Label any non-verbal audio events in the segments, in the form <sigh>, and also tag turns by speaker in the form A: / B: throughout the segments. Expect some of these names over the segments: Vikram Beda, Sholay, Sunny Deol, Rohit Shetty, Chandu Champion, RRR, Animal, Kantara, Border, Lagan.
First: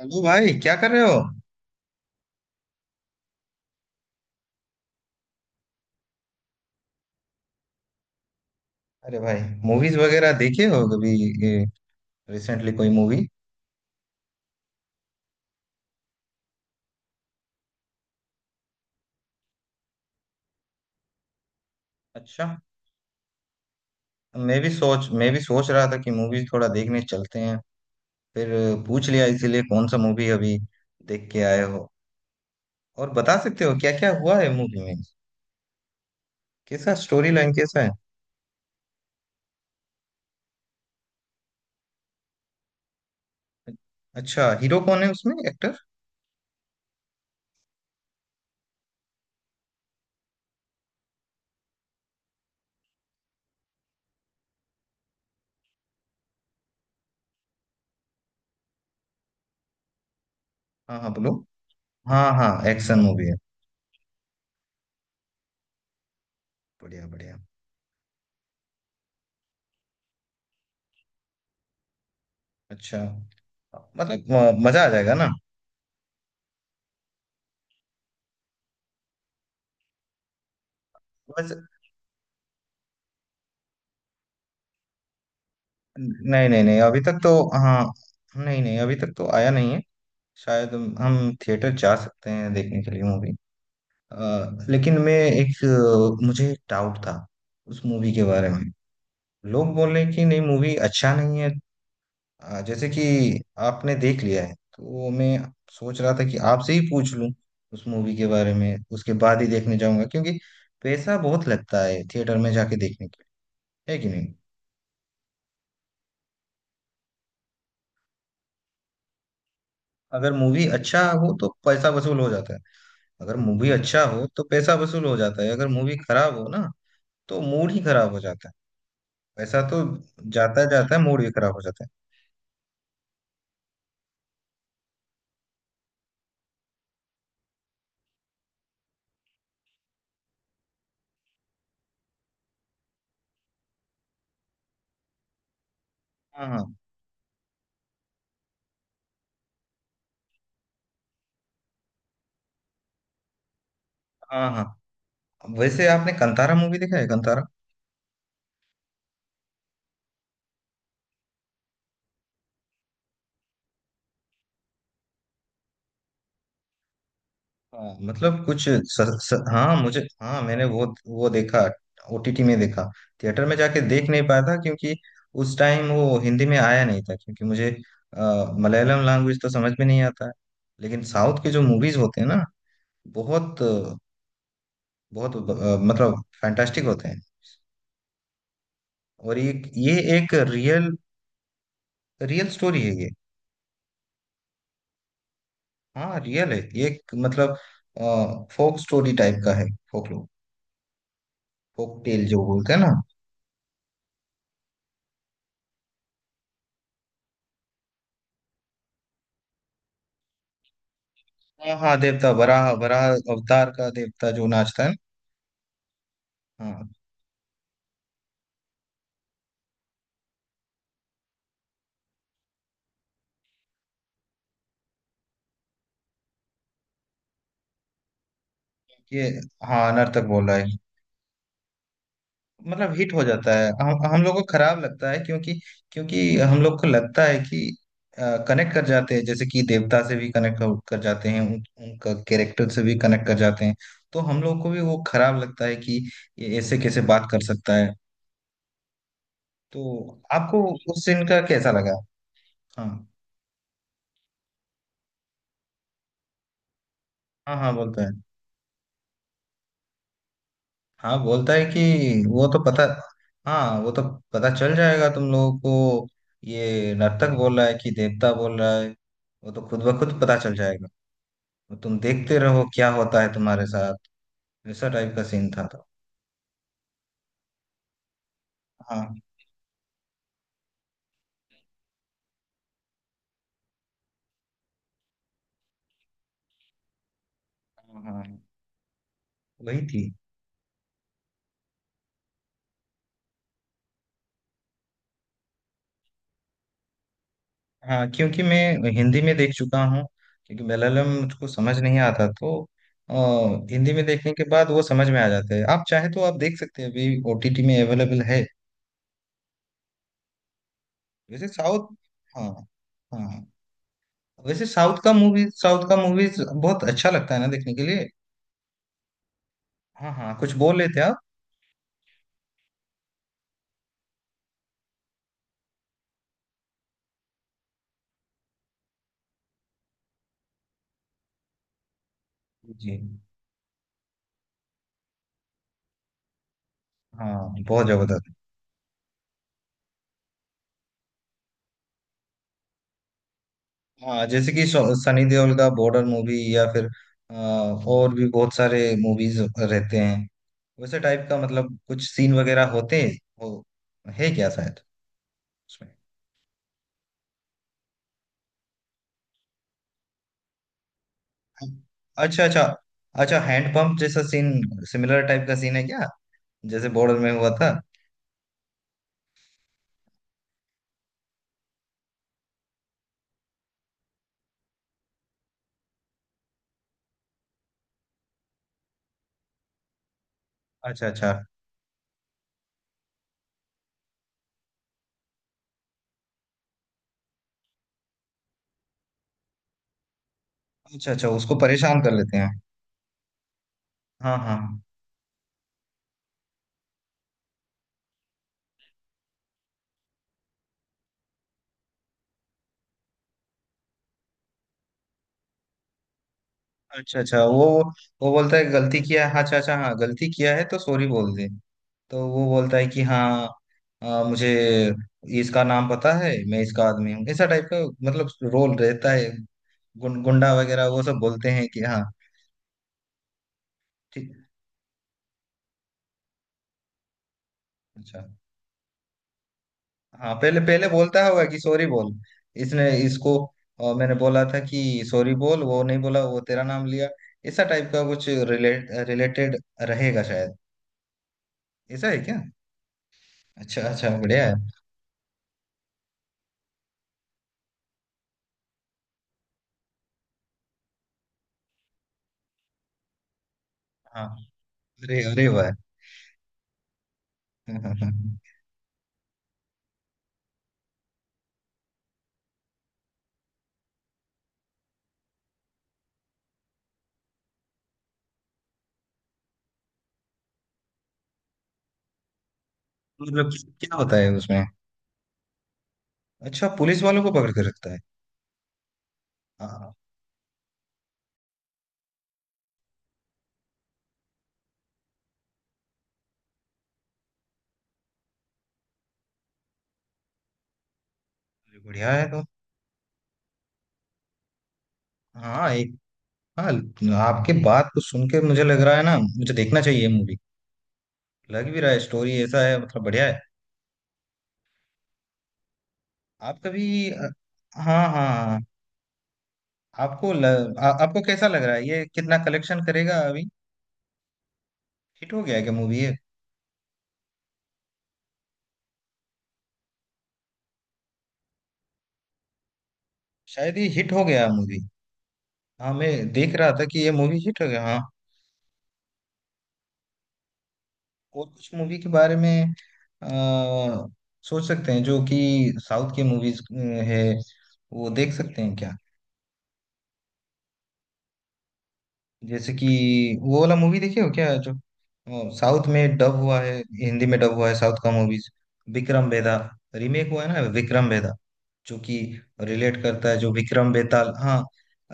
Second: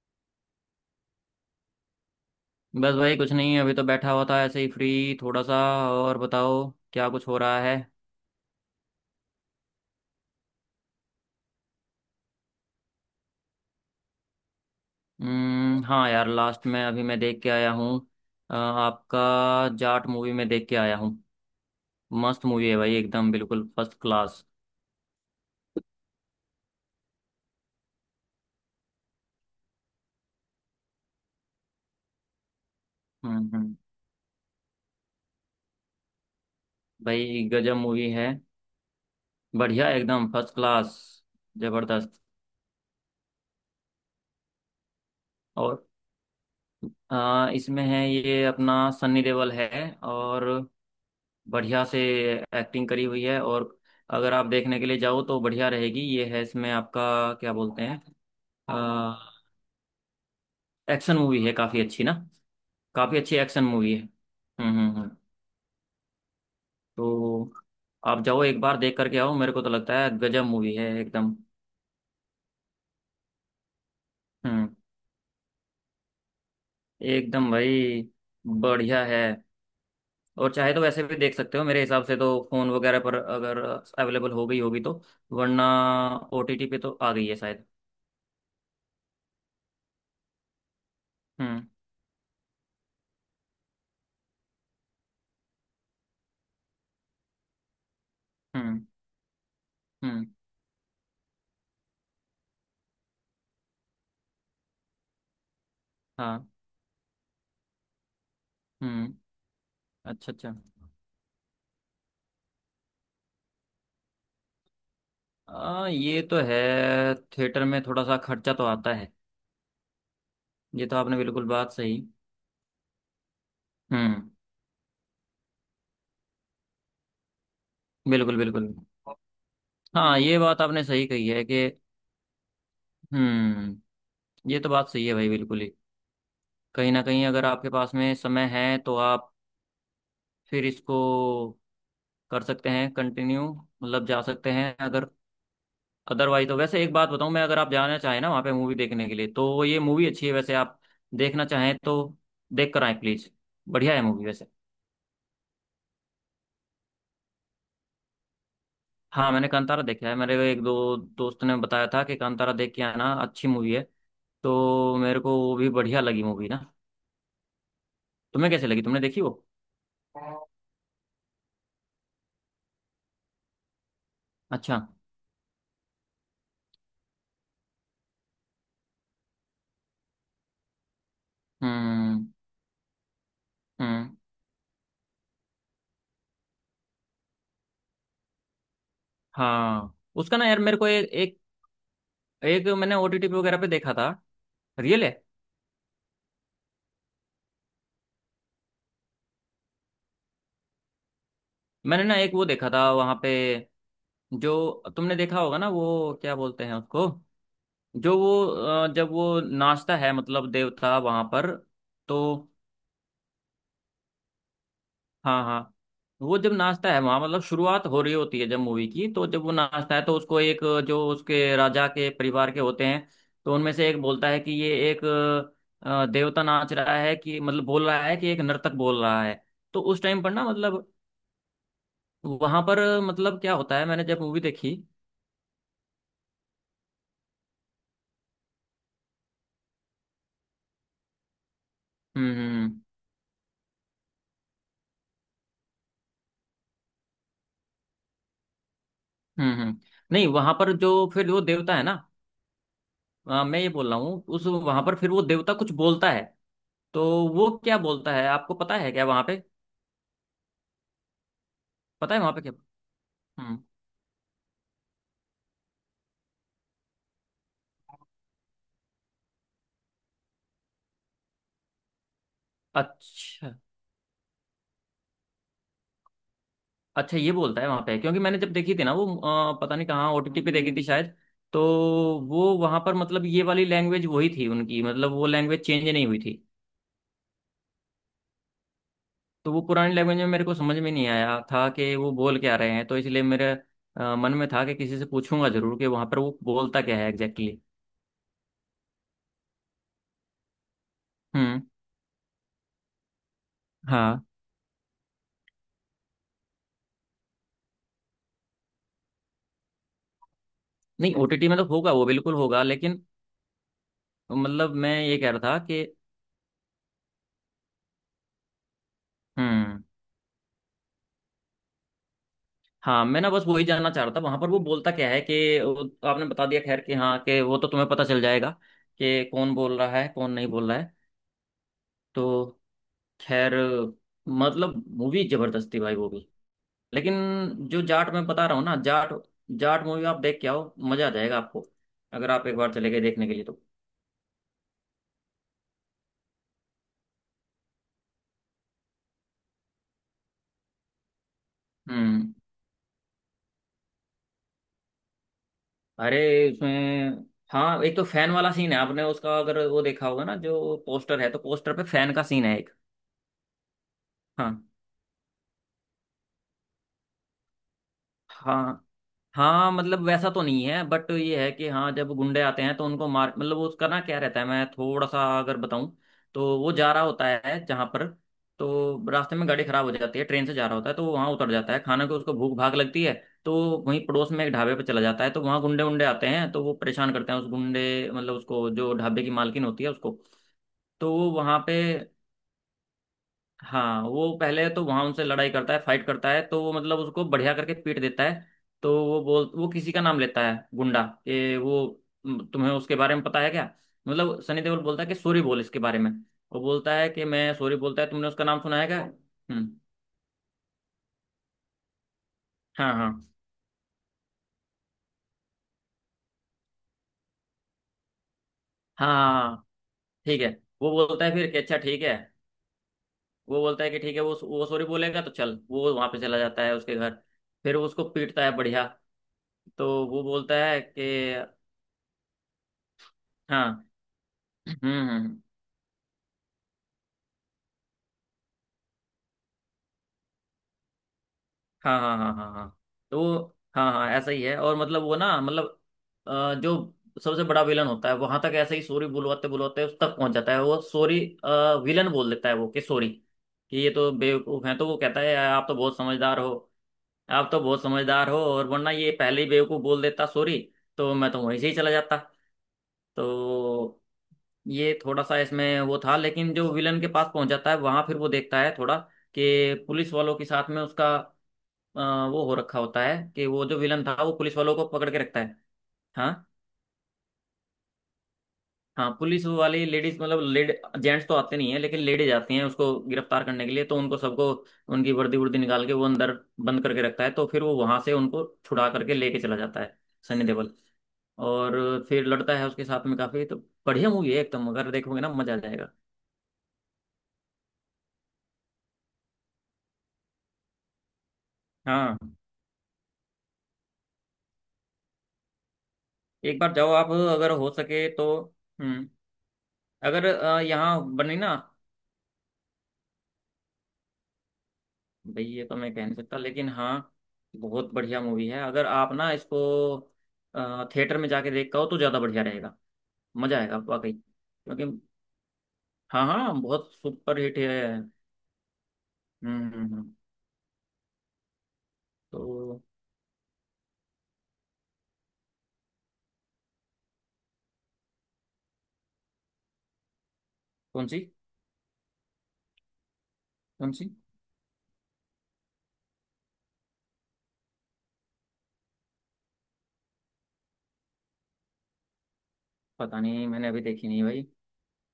A: Hello भाई, क्या कर रहे हो।
B: बस भाई कुछ नहीं। अभी तो बैठा हुआ था ऐसे ही फ्री थोड़ा सा। और बताओ क्या कुछ हो रहा है।
A: अरे भाई, मूवीज वगैरह देखे हो कभी। रिसेंटली कोई मूवी।
B: हम्म, हाँ यार, लास्ट में अभी मैं देख के आया हूँ। आपका जाट मूवी में देख के आया हूँ। मस्त
A: अच्छा।
B: मूवी है भाई, एकदम बिल्कुल फर्स्ट क्लास।
A: मैं भी सोच रहा था कि मूवीज थोड़ा देखने चलते हैं। फिर पूछ लिया इसीलिए कौन सा मूवी अभी देख के आए हो। और बता सकते हो
B: हम्म।
A: क्या क्या हुआ है मूवी में। कैसा स्टोरी
B: भाई
A: लाइन
B: गजब
A: कैसा है।
B: मूवी है। बढ़िया, एकदम फर्स्ट क्लास, जबरदस्त।
A: अच्छा, हीरो कौन है उसमें एक्टर।
B: और इसमें है ये अपना सन्नी देओल है, और बढ़िया से एक्टिंग करी हुई है। और अगर आप देखने के लिए जाओ तो बढ़िया रहेगी। ये है इसमें आपका, क्या बोलते हैं,
A: हाँ हाँ,
B: एक्शन
A: बोलो।
B: मूवी है काफ़ी अच्छी ना।
A: हाँ हाँ, एक्शन
B: काफ़ी
A: मूवी है।
B: अच्छी एक्शन मूवी है। हम्म।
A: बढ़िया
B: तो
A: बढ़िया।
B: आप जाओ, एक बार देख करके आओ। मेरे को तो लगता है गजब मूवी है एकदम।
A: अच्छा। मतलब
B: हम्म,
A: मजा आ जाएगा ना।
B: एकदम भाई, बढ़िया है। और चाहे तो वैसे भी देख
A: बस।
B: सकते हो, मेरे हिसाब से तो फ़ोन वगैरह पर, अगर अवेलेबल हो गई होगी तो। वरना
A: नहीं नहीं
B: ओटीटी पे
A: नहीं,
B: तो
A: अभी
B: आ
A: तक
B: गई
A: तो।
B: है शायद।
A: हाँ। नहीं नहीं, अभी तक तो आया नहीं है। शायद हम
B: हम्म
A: थिएटर जा सकते हैं देखने के लिए मूवी। लेकिन मुझे एक डाउट था उस मूवी के बारे में।
B: हम्म
A: लोग बोल रहे
B: हम्म।
A: कि नहीं मूवी अच्छा नहीं है। जैसे कि आपने देख लिया है तो मैं सोच रहा था कि
B: हाँ।
A: आपसे ही पूछ लूं उस मूवी के बारे में, उसके
B: हम्म।
A: बाद ही देखने जाऊंगा
B: अच्छा
A: क्योंकि
B: अच्छा।
A: पैसा बहुत लगता है थिएटर में जाके देखने के लिए, है कि नहीं।
B: ये तो है, थिएटर में थोड़ा सा खर्चा तो आता है।
A: अगर मूवी
B: ये तो
A: अच्छा
B: आपने
A: हो
B: बिल्कुल
A: तो
B: बात
A: पैसा
B: सही।
A: वसूल हो जाता है। अगर मूवी अच्छा हो
B: हम्म।
A: तो पैसा वसूल हो जाता है, अगर मूवी खराब हो ना तो मूड ही खराब हो
B: बिल्कुल
A: जाता है।
B: बिल्कुल।
A: पैसा तो
B: हाँ ये बात
A: जाता
B: आपने
A: जाता है,
B: सही
A: मूड
B: कही
A: भी
B: है
A: खराब हो
B: कि।
A: जाता है।
B: हम्म। ये तो बात सही है भाई, बिल्कुल ही। कहीं ना कहीं अगर आपके पास में समय है तो आप फिर इसको कर सकते हैं कंटिन्यू, मतलब जा सकते हैं अगर।
A: हाँ
B: अदरवाइज तो
A: हाँ
B: वैसे एक बात बताऊं मैं, अगर आप जाना चाहें ना वहाँ पे मूवी देखने के लिए तो ये मूवी अच्छी है वैसे। आप देखना चाहें तो देख कर आए प्लीज बढ़िया है मूवी वैसे।
A: हाँ हाँ। वैसे आपने कंतारा मूवी देखा है, कंतारा।
B: हाँ मैंने कांतारा देखा है। मेरे एक दो दोस्त ने बताया था कि कांतारा देख के आना, अच्छी मूवी है। तो मेरे को वो भी बढ़िया लगी मूवी ना।
A: हाँ मतलब
B: तुम्हें
A: कुछ
B: कैसे लगी,
A: स,
B: तुमने देखी वो?
A: स, हाँ मुझे, हाँ मैंने वो देखा। OTT में देखा। थिएटर में जाके देख नहीं पाया था
B: अच्छा।
A: क्योंकि उस टाइम वो हिंदी में आया नहीं था, क्योंकि मुझे मलयालम लैंग्वेज तो समझ में नहीं आता है। लेकिन साउथ के जो मूवीज होते
B: हम्म
A: हैं ना, बहुत
B: हम्म।
A: बहुत मतलब फैंटास्टिक होते हैं। और ये
B: हाँ
A: ये एक
B: उसका ना यार, मेरे को
A: रियल
B: एक एक,
A: रियल
B: एक
A: स्टोरी है
B: मैंने
A: ये।
B: ओटीटी वगैरह पे देखा था, रियल है।
A: हाँ रियल है ये, एक मतलब फोक स्टोरी टाइप का है। फोक, फोक
B: मैंने ना
A: टेल
B: एक
A: जो
B: वो देखा
A: बोलते हैं
B: था
A: ना।
B: वहां पे, जो तुमने देखा होगा ना वो क्या बोलते हैं उसको, जो वो, जब वो नाचता है मतलब देवता वहां पर।
A: हाँ हाँ,
B: तो,
A: देवता वराह वराह अवतार का देवता जो नाचता है ना।
B: हाँ हाँ, वो जब
A: हाँ,
B: नाचता है वहां, मतलब शुरुआत हो रही होती है जब मूवी की, तो जब वो नाचता है तो उसको एक, जो उसके राजा के परिवार के होते हैं, तो उनमें से एक बोलता है कि ये एक देवता नाच रहा है, कि मतलब बोल रहा है कि एक नर्तक बोल रहा
A: ये,
B: है। तो
A: हाँ,
B: उस टाइम
A: नर्तक
B: पर ना,
A: बोल रहा है।
B: मतलब वहां पर
A: मतलब हिट हो
B: मतलब
A: जाता
B: क्या
A: है,
B: होता है मैंने
A: हम
B: जब
A: हम लोग
B: मूवी
A: को
B: देखी।
A: खराब लगता है क्योंकि क्योंकि हम लोग को लगता है कि कनेक्ट कर जाते हैं, जैसे कि देवता से भी कनेक्ट कर जाते हैं, उनका
B: हम्म
A: कैरेक्टर
B: हम्म
A: से भी कनेक्ट कर जाते हैं। तो हम लोग को भी वो खराब लगता है कि ये ऐसे कैसे बात कर सकता है।
B: हम्म। हम्म।
A: तो
B: नहीं, वहां
A: आपको
B: पर जो
A: उस सीन
B: फिर
A: का
B: वो
A: कैसा
B: देवता है
A: लगा।
B: ना,
A: हाँ
B: मैं ये बोल रहा हूँ, उस वहां पर फिर वो देवता कुछ बोलता है, तो वो
A: हाँ हाँ,
B: क्या
A: बोलता है।
B: बोलता है आपको पता है क्या वहां पे?
A: हाँ बोलता है कि
B: पता है वहां पे
A: वो
B: क्या।
A: तो पता।
B: हम्म।
A: हाँ वो तो पता चल जाएगा तुम लोगों को, ये नर्तक बोल रहा है कि देवता बोल रहा है, वो तो खुद ब खुद पता चल जाएगा। तो तुम देखते रहो क्या होता है
B: अच्छा
A: तुम्हारे साथ। ऐसा टाइप का सीन था तो।
B: अच्छा, ये बोलता है वहां पे। क्योंकि मैंने जब देखी थी ना वो,
A: हाँ
B: पता नहीं कहाँ ओटीटी पे देखी थी शायद। तो वो वहां पर मतलब ये वाली लैंग्वेज वही थी उनकी, मतलब वो लैंग्वेज चेंज नहीं हुई थी।
A: हाँ हाँ।
B: तो वो
A: वही
B: पुरानी
A: थी।
B: लैंग्वेज में मेरे को समझ में नहीं आया था कि वो बोल क्या रहे हैं। तो इसलिए मेरे मन में था कि किसी से पूछूंगा जरूर कि वहां पर वो बोलता क्या है, एग्जैक्टली exactly.
A: हाँ क्योंकि मैं हिंदी में देख चुका हूँ, क्योंकि मलयालम मुझको
B: हम्म।
A: समझ नहीं आता तो। अ, हिंदी में
B: हाँ,
A: देखने के बाद वो समझ में आ जाते हैं। आप चाहे तो आप देख सकते हैं, अभी OTT में अवेलेबल है।
B: नहीं
A: वैसे
B: ओटीटी में तो
A: साउथ
B: होगा वो, बिल्कुल
A: हाँ
B: होगा, लेकिन
A: हाँ, वैसे
B: मतलब मैं ये कह रहा था कि।
A: साउथ का मूवीज बहुत अच्छा लगता है ना देखने के लिए।
B: हम्म।
A: हाँ हाँ, कुछ बोल लेते आप।
B: हाँ मैं ना बस वही जानना चाह रहा था वहां पर वो बोलता क्या है कि। आपने बता दिया खैर, कि हाँ कि वो तो तुम्हें पता चल जाएगा कि कौन बोल रहा है कौन नहीं बोल रहा है तो।
A: जी।
B: खैर, मतलब मूवी जबरदस्त थी भाई वो भी, लेकिन
A: हाँ
B: जो
A: बहुत
B: जाट मैं
A: जबरदस्त।
B: बता रहा हूँ ना, जाट, जाट मूवी आप देख के आओ, मजा आ जाएगा आपको अगर आप एक बार चले गए देखने के लिए तो।
A: हाँ जैसे कि सनी देओल का बॉर्डर मूवी या फिर और भी बहुत सारे मूवीज रहते हैं वैसे टाइप का, मतलब कुछ
B: हम्म।
A: सीन वगैरह होते हो, है क्या शायद उसमें।
B: अरे उसमें, हाँ एक तो फैन वाला सीन है। आपने उसका अगर वो देखा होगा ना, जो पोस्टर है, तो पोस्टर पे फैन का
A: अच्छा
B: सीन है
A: अच्छा।
B: एक।
A: अच्छा हैंडपंप जैसा सीन।
B: हाँ
A: सिमिलर टाइप का सीन है क्या, जैसे बॉर्डर में हुआ था।
B: हाँ हाँ, मतलब वैसा तो नहीं है, बट ये है कि हाँ, जब गुंडे आते हैं तो उनको मार, मतलब वो उसका ना क्या रहता है, मैं थोड़ा सा अगर बताऊं। तो वो जा रहा होता है जहाँ पर, तो रास्ते में गाड़ी खराब हो जाती है, ट्रेन से जा रहा होता है, तो
A: अच्छा
B: वो वहाँ
A: अच्छा।
B: उतर जाता है। खाना को उसको भूख भाग लगती है, तो वहीं पड़ोस में एक ढाबे पर चला जाता है। तो वहाँ गुंडे उंडे आते हैं, तो वो परेशान करते हैं उस गुंडे, मतलब उसको, जो ढाबे की मालकिन होती है उसको।
A: अच्छा
B: तो
A: अच्छा,
B: वो
A: उसको
B: वहाँ पे,
A: परेशान कर लेते हैं।
B: हाँ,
A: हाँ
B: वो
A: हाँ
B: पहले
A: हाँ।
B: तो वहां उनसे लड़ाई करता है, फाइट करता है, तो वो मतलब उसको बढ़िया करके पीट देता है। तो वो बोल, वो किसी का नाम लेता है गुंडा, कि वो, "म, तुम्हें उसके बारे में पता है क्या। मतलब सनी देओल बोलता है कि सॉरी बोल इसके बारे में। वो बोलता है
A: अच्छा
B: कि
A: अच्छा,
B: मैं,
A: वो
B: सॉरी बोलता है तुमने
A: वो
B: उसका
A: बोलता
B: नाम
A: है
B: सुना है
A: गलती
B: क्या।
A: किया है। अच्छा अच्छा,
B: हम्म।
A: हाँ गलती किया है तो सॉरी बोल दे। तो वो बोलता है
B: हाँ
A: कि
B: हाँ
A: हाँ मुझे इसका नाम पता है, मैं इसका आदमी हूँ, ऐसा टाइप का मतलब रोल
B: हाँ,
A: रहता है।
B: हाँ, हाँ, ठीक है।
A: गुंडा वगैरह
B: वो
A: वो सब
B: बोलता है
A: बोलते
B: फिर कि
A: हैं
B: अच्छा
A: कि
B: ठीक
A: हाँ
B: है। वो बोलता है कि ठीक है,
A: ठीक।
B: वो सॉरी बोलेगा तो चल। वो वहां पे चला जाता है उसके घर, फिर वो उसको
A: अच्छा।
B: पीटता है बढ़िया। तो वो
A: हाँ
B: बोलता
A: पहले
B: है
A: पहले
B: कि
A: बोलता होगा कि सॉरी बोल, इसने इसको
B: हाँ।
A: मैंने बोला था कि सॉरी
B: हम्म।
A: बोल, वो नहीं बोला, वो तेरा नाम लिया, ऐसा टाइप का कुछ रिलेटेड रहेगा शायद।
B: हाँ
A: ऐसा है
B: हाँ हाँ
A: क्या।
B: हाँ हाँ। तो
A: अच्छा
B: हाँ हाँ,
A: अच्छा
B: ऐसा ही
A: बढ़िया है।
B: है। और मतलब वो ना, मतलब जो सबसे बड़ा विलन होता है वहां तक ऐसे ही सॉरी बुलवाते बुलवाते उस तक पहुंच जाता है। वो सॉरी, विलन बोल देता है वो, कि सॉरी, कि ये तो
A: हाँ।
B: बेवकूफ है, तो वो कहता
A: अरे
B: है
A: अरे
B: आप
A: वाह।
B: तो बहुत समझदार हो। आप तो बहुत समझदार हो,
A: <laughs>
B: और वरना ये पहले ही बेवकूफ बोल देता सॉरी, तो मैं तो वहीं से ही चला जाता। तो ये थोड़ा सा इसमें वो था। लेकिन जो विलन के पास पहुंच जाता है वहां, फिर वो देखता है थोड़ा, कि पुलिस वालों के साथ में उसका अ, वो हो रखा होता है, कि
A: मतलब
B: वो जो
A: क्या
B: विलन
A: होता
B: था
A: है
B: वो पुलिस
A: उसमें।
B: वालों को पकड़ के रखता है। हाँ
A: अच्छा, पुलिस वालों को पकड़ के रखता है।
B: हाँ, पुलिस वाली
A: हाँ।
B: लेडीज, मतलब लेड, जेंट्स तो आते नहीं है लेकिन लेडीज आती हैं उसको गिरफ्तार करने के लिए, तो उनको सबको उनकी वर्दी वर्दी निकाल के वो अंदर बंद करके रखता है। तो फिर वो वहां से उनको छुड़ा करके लेके चला जाता है सनी देओल।
A: अरे
B: और
A: बढ़िया
B: फिर
A: है तो।
B: लड़ता है उसके साथ में काफी। तो बढ़िया मूवी है एकदम, अगर देखोगे ना मजा आ
A: हाँ
B: जाएगा।
A: एक। हाँ। आपके बात को सुन के मुझे लग रहा है ना, मुझे देखना चाहिए मूवी। लग भी रहा है,
B: हाँ
A: स्टोरी ऐसा है मतलब, बढ़िया है। आप
B: एक बार
A: कभी
B: जाओ आप, अगर हो
A: हाँ
B: सके
A: हाँ
B: तो।
A: हाँ,
B: हम्म। अगर
A: आपको ल,
B: यहाँ
A: आपको
B: बनी
A: कैसा
B: ना।
A: लग रहा है, ये कितना कलेक्शन करेगा अभी। हिट हो
B: भाई
A: गया है
B: ये
A: क्या
B: तो मैं
A: मूवी
B: कह
A: ये।
B: नहीं सकता, लेकिन हाँ, बहुत बढ़िया मूवी है। अगर आप ना इसको थिएटर में जाके देख हो तो ज़्यादा बढ़िया रहेगा। मज़ा आएगा
A: शायद ये हिट
B: वाकई
A: हो गया मूवी।
B: क्योंकि।
A: हाँ मैं
B: हाँ
A: देख
B: हाँ,
A: रहा था
B: बहुत
A: कि ये मूवी
B: सुपर हिट
A: हिट हो
B: है।
A: गया हाँ।
B: हम्म, हम्म।
A: और कुछ मूवी के बारे में
B: तो।
A: अ, सोच सकते हैं जो कि साउथ की मूवीज है, वो देख सकते हैं क्या।
B: कौन सी?
A: जैसे कि वो वाला
B: कौन
A: मूवी
B: सी?
A: देखे हो क्या जो साउथ में डब हुआ है, हिंदी में डब हुआ है साउथ का मूवीज। विक्रम बेदा। रीमेक हुआ है ना विक्रम बेदा, जो कि रिलेट
B: पता
A: करता है
B: नहीं,
A: जो
B: मैंने अभी
A: विक्रम
B: देखी नहीं
A: बेताल।
B: भाई।
A: हाँ।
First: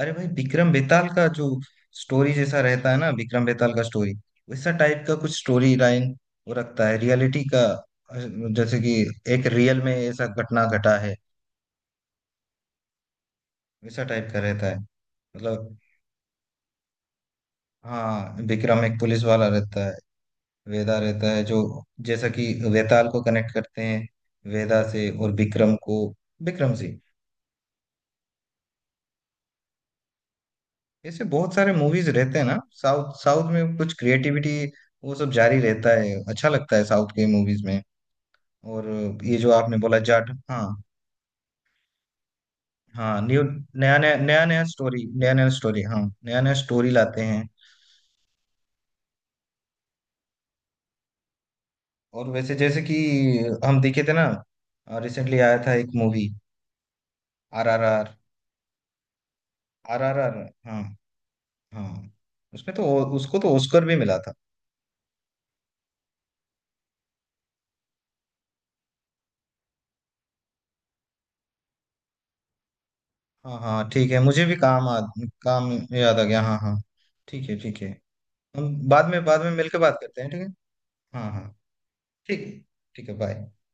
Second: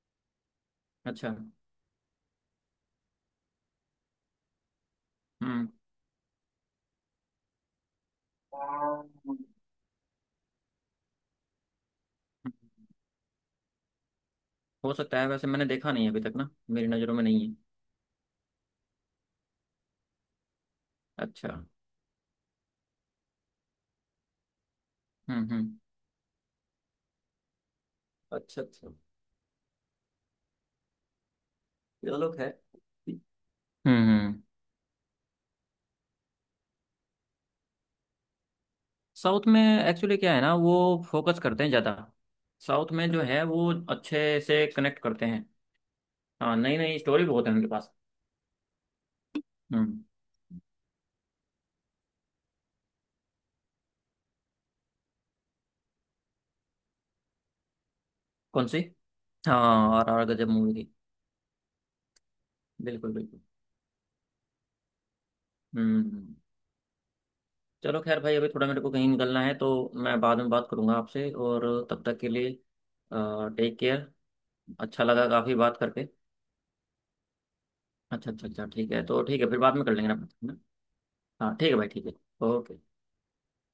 A: अरे भाई विक्रम बेताल का
B: अच्छा।
A: जो स्टोरी जैसा रहता है ना विक्रम बेताल का स्टोरी, वैसा टाइप का कुछ
B: हम्म।
A: स्टोरी लाइन वो रखता है, रियलिटी का। अ, जैसे कि एक रियल में ऐसा घटना घटा है, वैसा टाइप का रहता है
B: हो सकता है, वैसे मैंने
A: मतलब।
B: देखा नहीं है अभी तक ना, मेरी नज़रों में नहीं है।
A: हाँ विक्रम एक पुलिस वाला रहता है, वेदा रहता है जो,
B: अच्छा।
A: जैसा कि वेताल को कनेक्ट करते हैं वेदा से और
B: हम्म।
A: विक्रम को विक्रम से।
B: अच्छा अच्छा।
A: ऐसे बहुत सारे मूवीज
B: चलो
A: रहते हैं ना।
B: खैर।
A: साउथ साउथ में कुछ
B: हम्म हम्म।
A: क्रिएटिविटी वो सब जारी रहता है, अच्छा लगता है साउथ के मूवीज में। और ये
B: साउथ
A: जो
B: में
A: आपने बोला
B: एक्चुअली
A: जाट।
B: क्या है ना
A: हाँ
B: वो, फोकस करते हैं ज़्यादा। साउथ में
A: हाँ
B: जो
A: न्यू
B: है वो
A: नया नया
B: अच्छे
A: नया नया
B: से कनेक्ट
A: स्टोरी,
B: करते
A: नया
B: हैं।
A: नया स्टोरी, हाँ नया नया
B: हाँ नई
A: स्टोरी
B: नई
A: लाते
B: स्टोरी बहुत
A: हैं।
B: है उनके पास। हम्म।
A: और वैसे जैसे कि हम देखे थे ना, रिसेंटली आया था एक मूवी RRR,
B: कौन सी? हाँ
A: आर आर
B: RRR
A: आर
B: गजब मूवी
A: हाँ,
B: थी।
A: हाँ। उसमें तो
B: बिल्कुल
A: उसको
B: बिल्कुल।
A: तो ऑस्कर भी मिला था।
B: हम्म। चलो खैर भाई, अभी थोड़ा मेरे को कहीं निकलना है तो मैं बाद में बात करूंगा आपसे। और तब तक के लिए
A: हाँ
B: टेक
A: हाँ
B: केयर,
A: ठीक है, मुझे भी
B: अच्छा लगा काफ़ी
A: काम
B: बात करके।
A: याद आ गया। हाँ हाँ, ठीक है ठीक है।
B: अच्छा अच्छा अच्छा
A: हम
B: ठीक है, तो
A: बाद
B: ठीक है
A: में
B: फिर बाद
A: मिलकर
B: में कर
A: बात
B: लेंगे
A: करते हैं ठीक है।
B: ना।
A: हाँ हाँ।
B: हाँ ठीक है भाई, ठीक है।
A: ठीक।
B: ओके।
A: ठीक है बाय।